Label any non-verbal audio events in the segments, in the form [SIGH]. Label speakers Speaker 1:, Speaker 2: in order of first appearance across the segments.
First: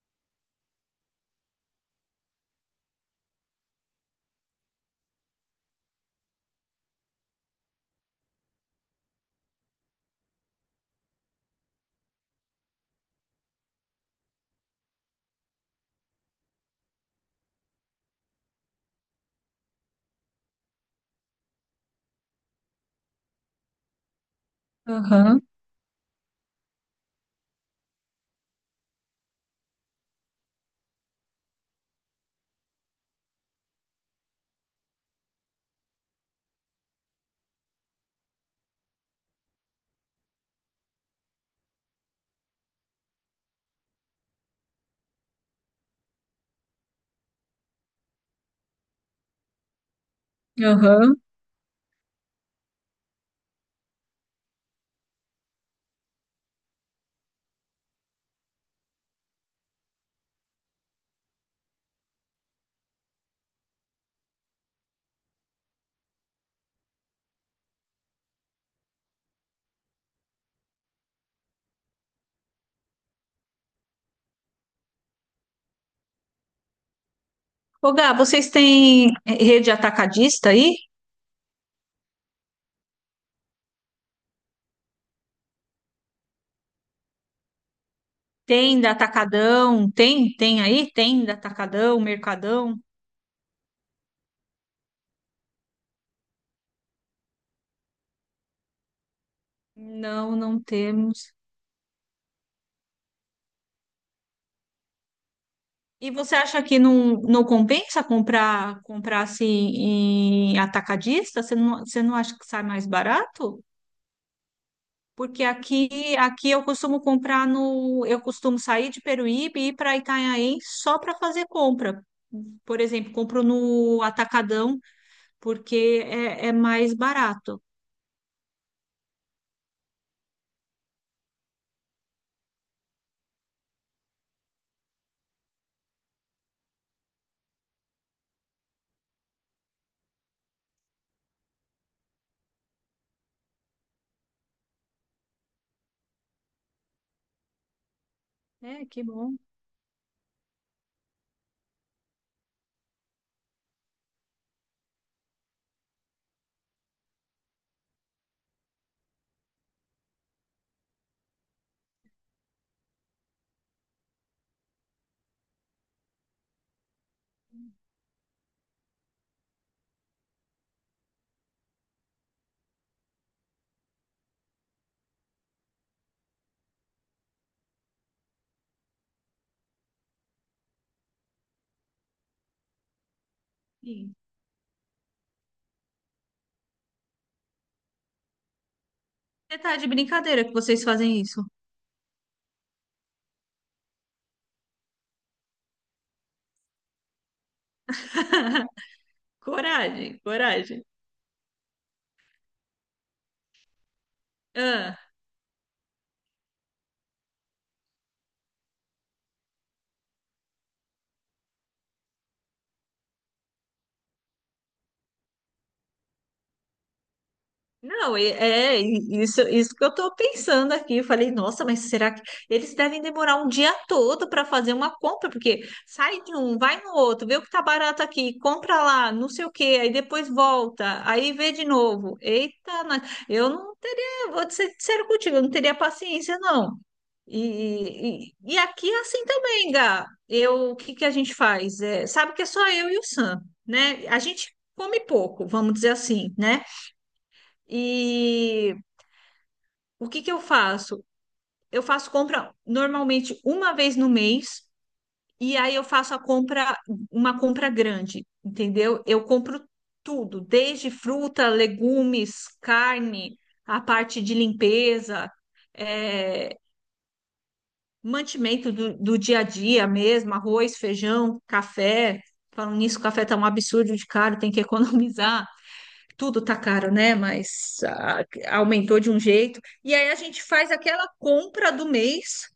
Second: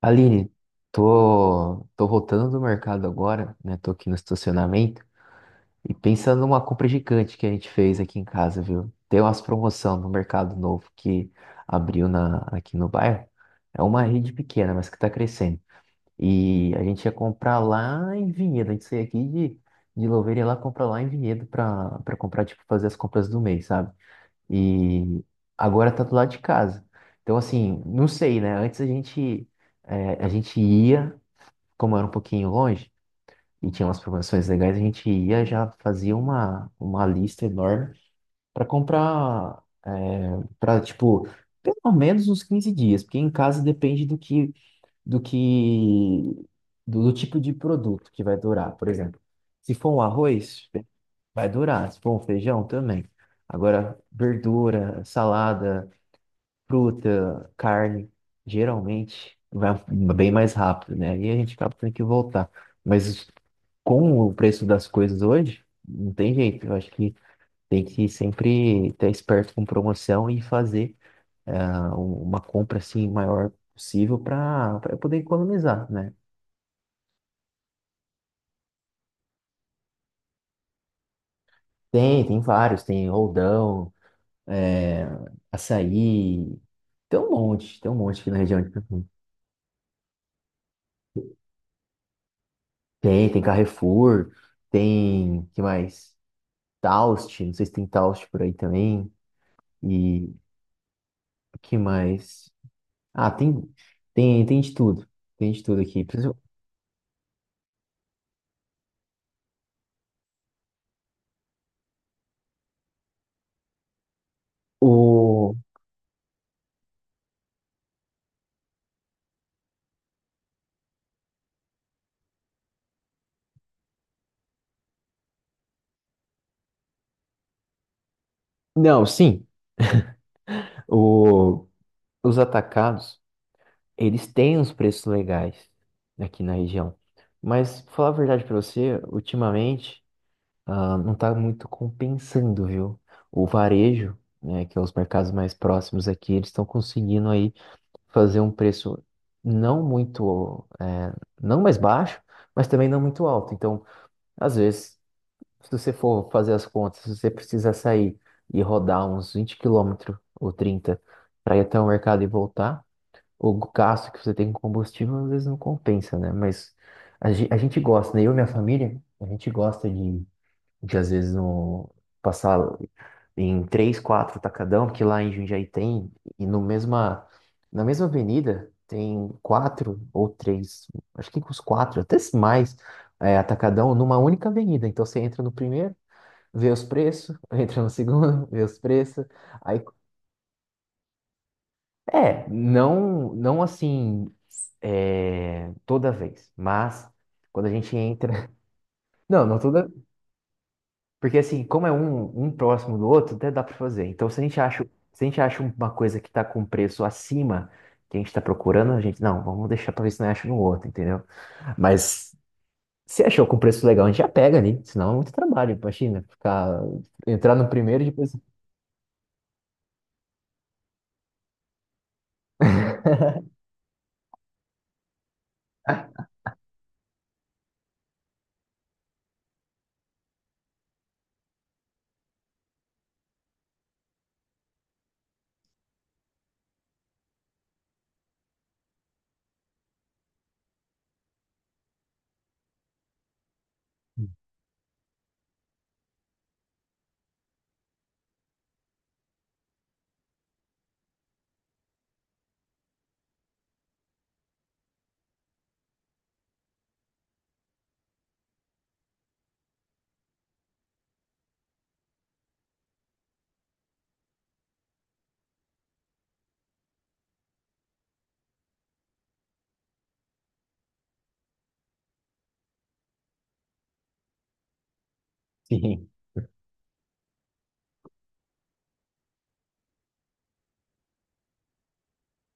Speaker 1: Aline, tô voltando do mercado agora, né? Tô aqui no estacionamento e pensando numa compra gigante que a gente fez aqui em casa, viu? Tem umas promoção no mercado novo que abriu aqui no bairro. É uma rede pequena, mas que tá crescendo. E a gente ia comprar lá em Vinhedo. A gente saiu aqui de Louveira e ia lá comprar lá em Vinhedo pra comprar, tipo, fazer as compras do mês, sabe? E
Speaker 2: Aham,
Speaker 1: agora tá do lado de casa. Então, assim, não sei, né? Antes a gente ia, como era um pouquinho longe e tinha umas promoções legais, a gente ia já fazia uma lista enorme para comprar, para, tipo, pelo menos uns 15 dias, porque em casa depende do que, do tipo de produto que vai durar. Por exemplo, se for um arroz,
Speaker 2: aham.
Speaker 1: vai durar. Se for um feijão, também. Agora, verdura, salada fruta, carne, geralmente vai bem mais rápido, né? E a gente acaba tendo que voltar. Mas com o preço das coisas hoje, não tem jeito. Eu acho que tem que sempre estar esperto com promoção e fazer uma compra assim maior possível para poder economizar, né?
Speaker 2: Ô, Gá, vocês têm rede atacadista aí?
Speaker 1: Tem vários, tem roldão, é, açaí, tem um monte aqui na região de
Speaker 2: Tem da
Speaker 1: Campinas.
Speaker 2: Atacadão? Tem? Tem aí? Tem da Atacadão, Mercadão?
Speaker 1: Tem Carrefour, tem, que mais? Taust, não sei se tem Taust por aí também. E
Speaker 2: Não, não temos.
Speaker 1: o que mais? Ah, tem de tudo. Tem de tudo aqui.
Speaker 2: E
Speaker 1: Por
Speaker 2: você
Speaker 1: exemplo,
Speaker 2: acha que não compensa comprar assim em atacadista? Você não acha que sai mais barato? Porque
Speaker 1: O...
Speaker 2: aqui eu costumo comprar no eu costumo sair de Peruíbe e ir para Itanhaém só para fazer compra. Por exemplo, compro no Atacadão porque é mais barato.
Speaker 1: não, sim. O... Os atacados, eles têm uns preços legais aqui na região. Mas, pra falar a verdade pra você, ultimamente, não tá muito compensando, viu? O varejo, né, que é os mercados mais próximos aqui, eles estão conseguindo aí fazer um
Speaker 2: É,
Speaker 1: preço
Speaker 2: que bom.
Speaker 1: não muito, é, não mais baixo, mas também não muito alto. Então, às vezes, se você for fazer as contas, se você precisa sair e rodar uns 20 quilômetros ou 30 para ir até o mercado e voltar, o gasto que você tem com combustível às vezes não compensa, né? Mas a gente gosta, né? Eu e minha família, a gente gosta de às vezes no, passar em três, quatro tacadão, porque lá em Jundiaí tem, e no mesma, na mesma avenida tem quatro ou três, acho que os quatro, até mais, atacadão
Speaker 2: Sim.
Speaker 1: numa única avenida. Então você entra no primeiro, vê os preços, [LAUGHS] entra no segundo, [LAUGHS] vê os preços.
Speaker 2: Você tá
Speaker 1: Aí,
Speaker 2: de brincadeira que vocês fazem isso.
Speaker 1: não, não assim é, toda vez, mas quando a gente entra. [LAUGHS] Não, não toda.
Speaker 2: Coragem, coragem.
Speaker 1: Porque assim, como é um próximo do outro, até dá para fazer. Então,
Speaker 2: Ah,
Speaker 1: se a gente acha uma coisa que está com preço acima que a gente está procurando, não, vamos deixar para ver se não acha no outro, entendeu? Mas se achou com preço legal, a gente já pega ali, senão é muito trabalho, imagina, ficar, entrar no primeiro e
Speaker 2: não, e-
Speaker 1: depois.
Speaker 2: é e- isso que eu tô pensando aqui. Eu falei, nossa, mas será que eles devem demorar um dia todo para fazer uma compra? Porque sai de um, vai no outro, vê o que tá barato aqui, compra lá, não sei o quê, aí depois volta, aí vê de novo. Eita, eu não teria, vou ser sincero contigo, eu não teria paciência, não. E aqui é assim também, Gá. Eu, o que que a gente faz? É, sabe que é só eu e o Sam, né? A gente
Speaker 1: [LAUGHS]
Speaker 2: come pouco, vamos dizer assim, né? E o que que eu faço? Eu faço compra normalmente uma vez no mês, e aí eu faço a compra, uma compra grande, entendeu? Eu compro tudo, desde fruta, legumes, carne, a parte de limpeza. É, mantimento do dia a dia mesmo, arroz, feijão, café. Falando nisso, o café tá um absurdo de caro, tem que [LAUGHS] economizar.
Speaker 1: Sim.
Speaker 2: Tudo tá caro, né? Mas aumentou de um jeito. E aí a gente faz aquela compra do mês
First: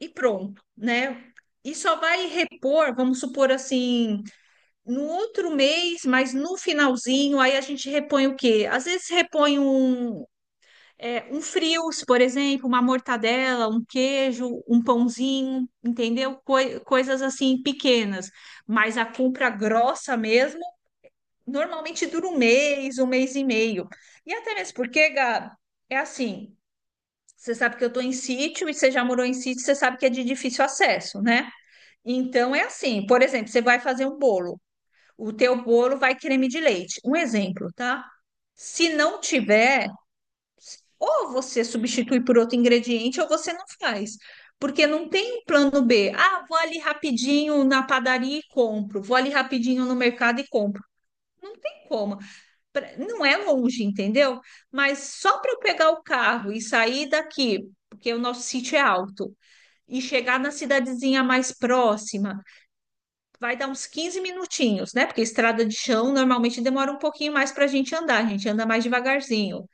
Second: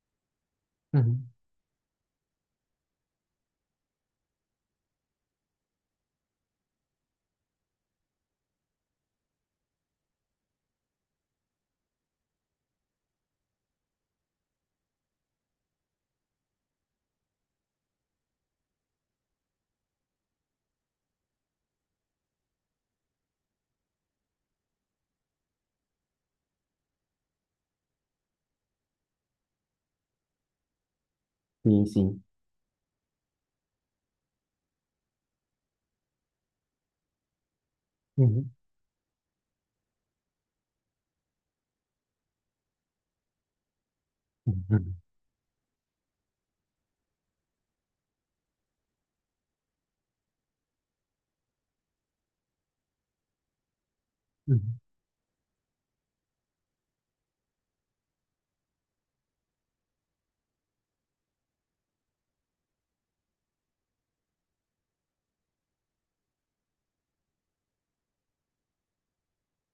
Speaker 2: e pronto, né?
Speaker 1: Uhum.
Speaker 2: E só vai repor, vamos supor assim, no outro mês, mas no finalzinho, aí a gente repõe o quê? Às vezes repõe um frios, por exemplo, uma mortadela, um queijo, um pãozinho, entendeu? Coisas assim pequenas. Mas a compra grossa mesmo, normalmente dura um mês e meio. E até mesmo porque, Gabi, é assim, você sabe que eu estou em sítio e você já morou em sítio, você sabe que é de difícil acesso, né?
Speaker 1: Sim, sim.
Speaker 2: Então é assim, por exemplo, você vai fazer um bolo, o teu bolo vai creme de leite. Um exemplo, tá?
Speaker 1: Uhum.
Speaker 2: Se não tiver ou você substitui por outro ingrediente, ou você não faz. Porque
Speaker 1: Uhum.
Speaker 2: não tem um plano B. Ah, vou ali rapidinho na padaria e compro. Vou ali rapidinho no mercado e compro. Não tem como. Não é longe, entendeu?
Speaker 1: Uhum.
Speaker 2: Mas só para eu pegar o carro e sair daqui, porque o nosso sítio é alto, e chegar na cidadezinha mais próxima, vai dar uns 15 minutinhos, né? Porque estrada de chão normalmente demora um pouquinho mais para a gente andar. A gente anda mais devagarzinho,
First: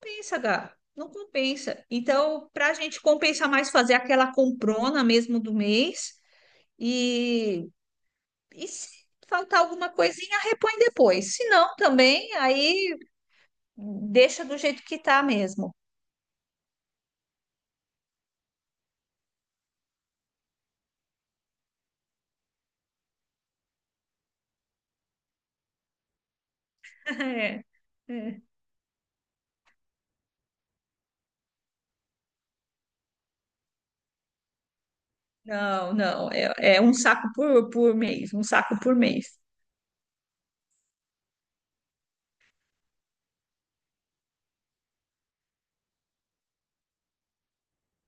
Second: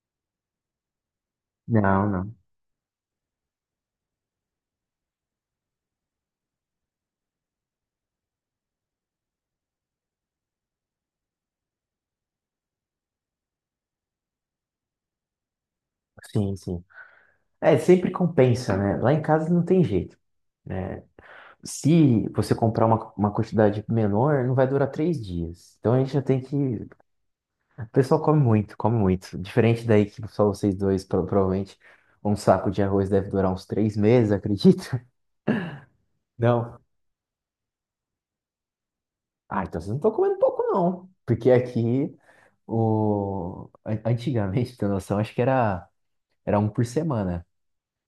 Speaker 2: compensa, Gá. Não compensa.
Speaker 1: Não, não.
Speaker 2: Então, para a gente compensar mais fazer aquela comprona mesmo do mês e, e se faltar alguma coisinha, repõe depois. Se não, também, aí deixa do jeito que tá mesmo.
Speaker 1: Sim, sim. É, sempre compensa, né? Lá em casa não tem jeito. Né? Se você comprar uma quantidade menor, não vai durar 3 dias. Então a gente já tem que.
Speaker 2: [LAUGHS] É,
Speaker 1: O pessoal come
Speaker 2: é.
Speaker 1: muito, come muito. Diferente daí que só vocês dois, provavelmente, um saco de arroz deve durar uns 3 meses, acredita?
Speaker 2: Não, não.
Speaker 1: [LAUGHS]
Speaker 2: É,
Speaker 1: Não.
Speaker 2: é um saco por mês, um saco por mês.
Speaker 1: Ah, então vocês não estão comendo pouco, não. Porque aqui, antigamente, pra ter noção, acho que era um por semana.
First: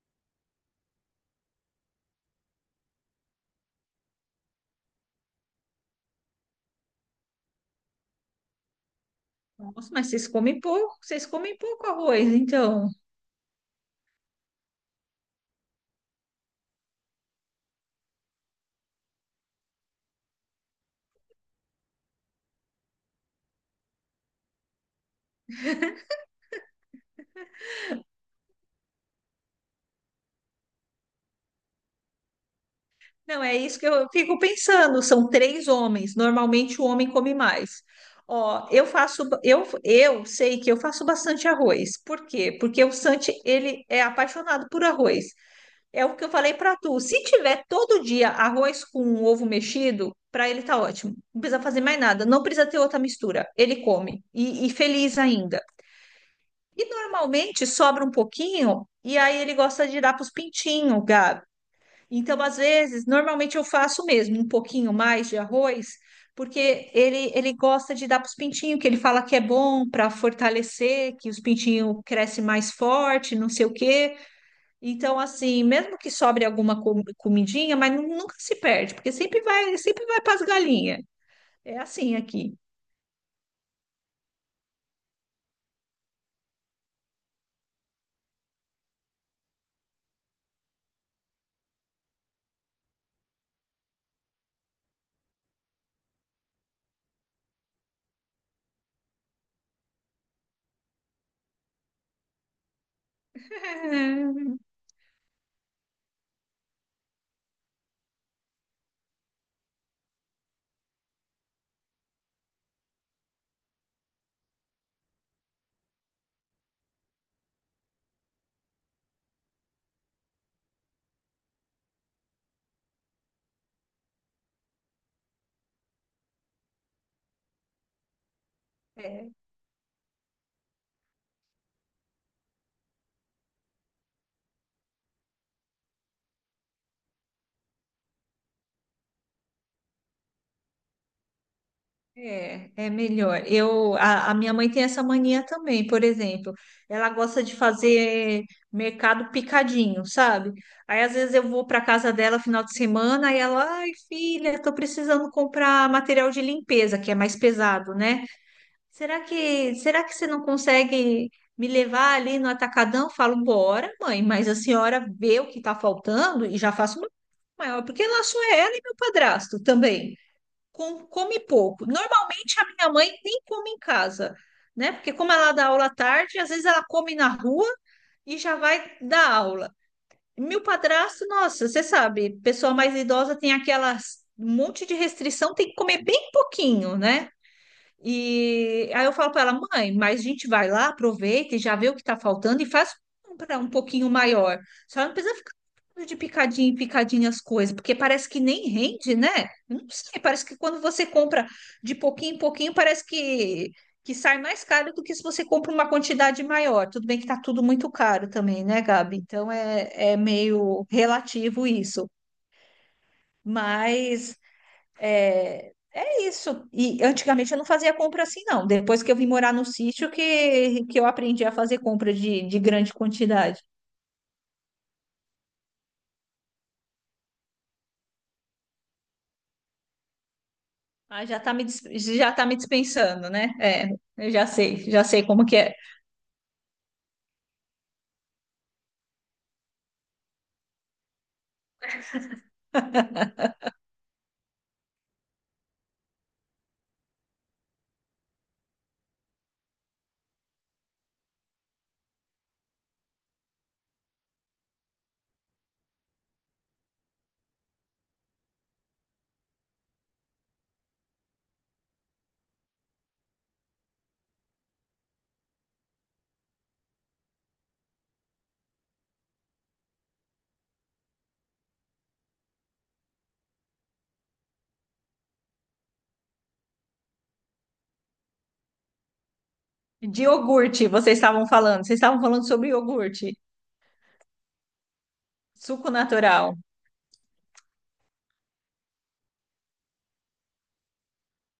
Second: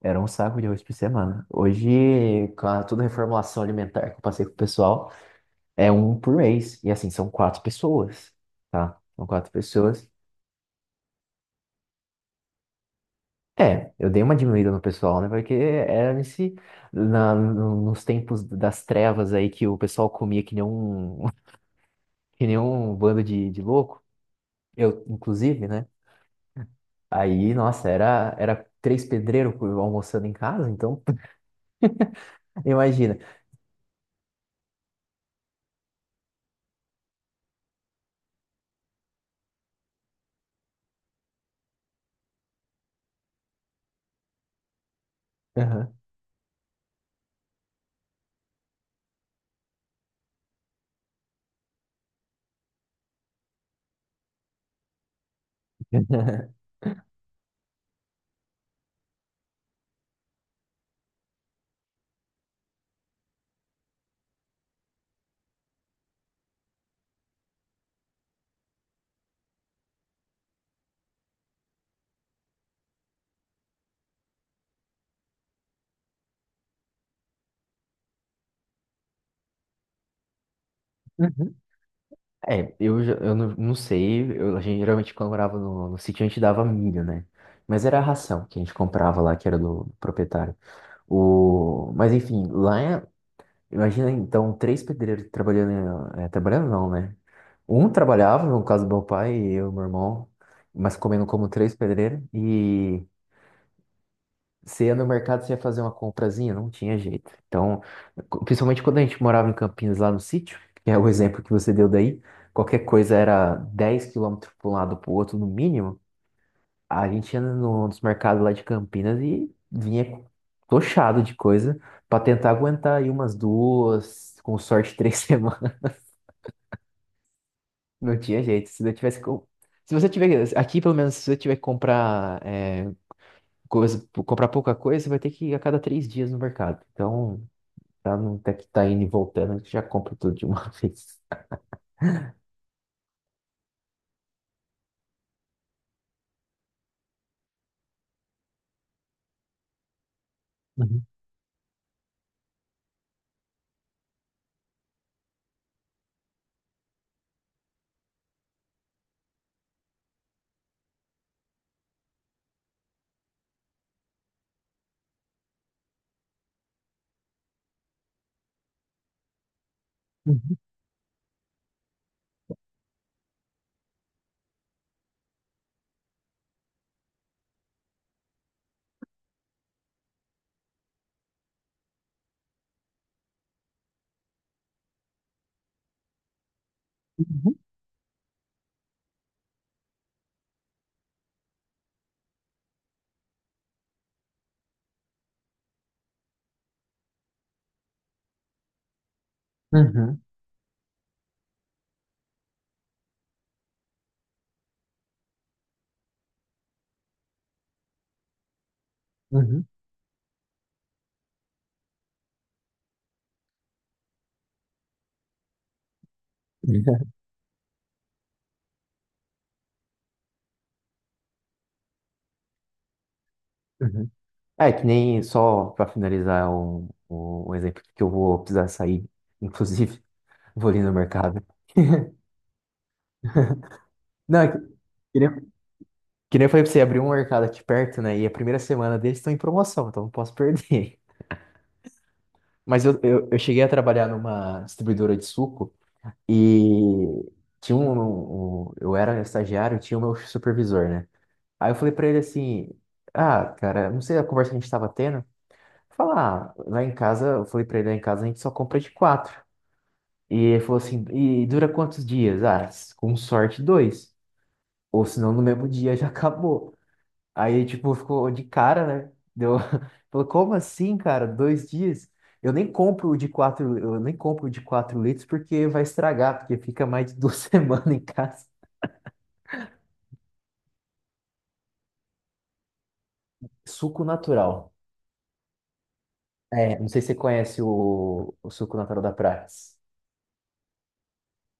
Speaker 1: Era um saco de arroz por semana. Hoje, toda a reformulação alimentar que eu passei com o pessoal. É um por mês. E assim, são quatro pessoas, tá? São quatro
Speaker 2: Nossa, mas
Speaker 1: pessoas.
Speaker 2: vocês comem pouco arroz, então.
Speaker 1: É, eu dei uma diminuída no pessoal, né? Porque era nesse, na, no- nos tempos das trevas aí que o pessoal comia que nem um, [LAUGHS] que nem um bando de louco. Eu, inclusive, né? Aí, nossa, era três pedreiros almoçando em casa, então [LAUGHS] imagina.
Speaker 2: Não, é isso que eu fico pensando. São três homens. Normalmente o homem come mais. Ó, eu faço, eu sei que eu faço bastante arroz. Por quê? Porque o Santi, ele é apaixonado por arroz.
Speaker 1: Aham.
Speaker 2: É o que eu falei para tu. Se tiver todo dia arroz com um ovo mexido, para ele tá ótimo. Não precisa fazer mais nada. Não precisa ter outra mistura. Ele come e feliz ainda. E normalmente sobra um pouquinho e aí ele gosta de dar para os pintinhos, então, às vezes, normalmente eu faço mesmo um pouquinho mais de arroz, porque ele gosta de dar para os pintinhos, que ele fala que é bom para fortalecer, que os pintinhos crescem mais forte, não sei o quê. Então, assim, mesmo que sobre alguma comidinha, mas nunca se perde, porque sempre vai para as galinhas.
Speaker 1: Uhum.
Speaker 2: É assim aqui.
Speaker 1: É, eu não sei, a gente geralmente quando morava no sítio a gente dava milho, né? Mas era a ração que a gente comprava lá, que era do proprietário. Mas enfim, lá é... Imagina então três pedreiros trabalhando, trabalhando não, né? Um trabalhava, no caso do meu pai e eu, e meu irmão, mas comendo como três pedreiros. E
Speaker 2: [LAUGHS]
Speaker 1: você ia no mercado, você ia fazer uma comprazinha, não tinha jeito. Então, principalmente quando a gente morava em Campinas, lá no sítio, que é o exemplo que você deu daí, qualquer coisa era 10 quilômetros para um lado para o outro, no mínimo. A gente ia nos mercados lá de Campinas e vinha tochado de coisa pra tentar aguentar aí umas duas, com sorte [LAUGHS] 3 semanas. Não tinha jeito. Se eu tivesse se você tiver aqui, pelo menos, se você tiver que comprar comprar pouca coisa, você vai ter que ir a cada 3 dias no mercado. Então, pra não ter que estar indo e voltando, a gente já compra tudo de uma [LAUGHS] vez.
Speaker 2: É, é melhor. Eu, a minha mãe tem essa mania também, por exemplo. Ela gosta de fazer mercado picadinho, sabe? Aí
Speaker 1: Uhum,
Speaker 2: às vezes eu vou para casa dela final de semana e ela, ai, filha, tô precisando comprar material de limpeza, que é mais pesado, né? Será que você não consegue me levar ali no atacadão? Eu falo, bora, mãe, mas a senhora vê o que tá faltando e já faço uma maior, porque lá só é ela e meu padrasto também
Speaker 1: uhum,
Speaker 2: come pouco. Normalmente a minha mãe nem come em casa, né? Porque como ela dá aula à tarde, às vezes ela come na rua e já vai dar aula. Meu padrasto, nossa, você sabe, pessoa mais idosa tem aquelas um monte de restrição, tem que comer bem pouquinho, né? E aí eu falo para ela, mãe, mas a gente vai lá, aproveita e já vê o que está faltando e faz comprar um pouquinho maior. Só não precisa ficar comprando de picadinho em picadinho as coisas, porque parece que nem rende, né? Eu não sei,
Speaker 1: uhum,
Speaker 2: parece que quando você compra de pouquinho em pouquinho, parece que sai mais caro do que se você compra uma quantidade maior. Tudo bem que está tudo muito caro também, né, Gabi? Então
Speaker 1: uhum,
Speaker 2: é meio relativo isso. Mas é isso. E
Speaker 1: uhum,
Speaker 2: antigamente eu não fazia compra assim, não. Depois que eu vim morar no sítio, que eu aprendi a fazer compra de grande quantidade.
Speaker 1: uhum. [LAUGHS] É, que nem só para finalizar um, um exemplo que eu vou precisar sair, inclusive, [LAUGHS] vou ali no
Speaker 2: Ah,
Speaker 1: mercado. [LAUGHS]
Speaker 2: já tá me dispensando, né? É, eu
Speaker 1: Não, é
Speaker 2: já
Speaker 1: que
Speaker 2: sei como
Speaker 1: nem,
Speaker 2: que é.
Speaker 1: que nem eu falei pra você, abrir um mercado aqui perto, né? E a primeira semana deles estão em promoção, então não posso perder. [LAUGHS] Mas eu cheguei a trabalhar numa distribuidora de suco e tinha um, um- um, Eu era estagiário, tinha o meu supervisor, né? Aí eu falei pra ele assim: Ah, cara, não sei a conversa que a gente tava tendo. Lá em casa, eu falei pra ele, lá em casa a gente só compra de quatro. E ele falou assim, e dura quantos dias? Ah, com sorte, dois. Ou senão no mesmo dia já acabou. Aí, tipo, ficou de cara, né? [LAUGHS] Falou, como assim, cara? 2 dias? Eu nem compro o de quatro, eu nem compro o de 4 litros porque vai estragar, porque fica mais de duas [LAUGHS] semanas em casa.
Speaker 2: De iogurte, vocês estavam falando. Vocês estavam falando sobre iogurte,
Speaker 1: Suco natural.
Speaker 2: suco natural.
Speaker 1: É, não sei se você conhece o suco natural da Prats.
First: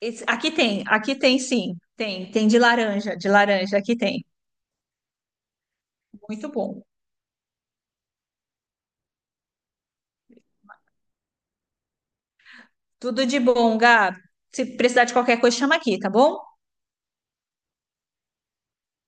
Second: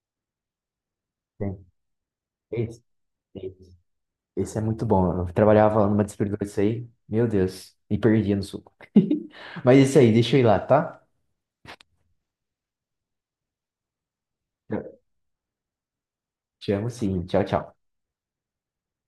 Speaker 2: Aqui tem, aqui tem
Speaker 1: Tem.
Speaker 2: sim. Tem, tem
Speaker 1: Esse?
Speaker 2: de laranja, aqui tem.
Speaker 1: Esse é muito bom. Eu trabalhava numa distribuidora
Speaker 2: Muito
Speaker 1: disso
Speaker 2: bom.
Speaker 1: aí. Meu Deus. Me perdia no suco. [LAUGHS] Mas é isso aí. Deixa eu ir lá, tá?
Speaker 2: Tudo de bom, Gabi. Se precisar de qualquer coisa, chama aqui, tá bom?
Speaker 1: Te amo sim. Tchau, tchau.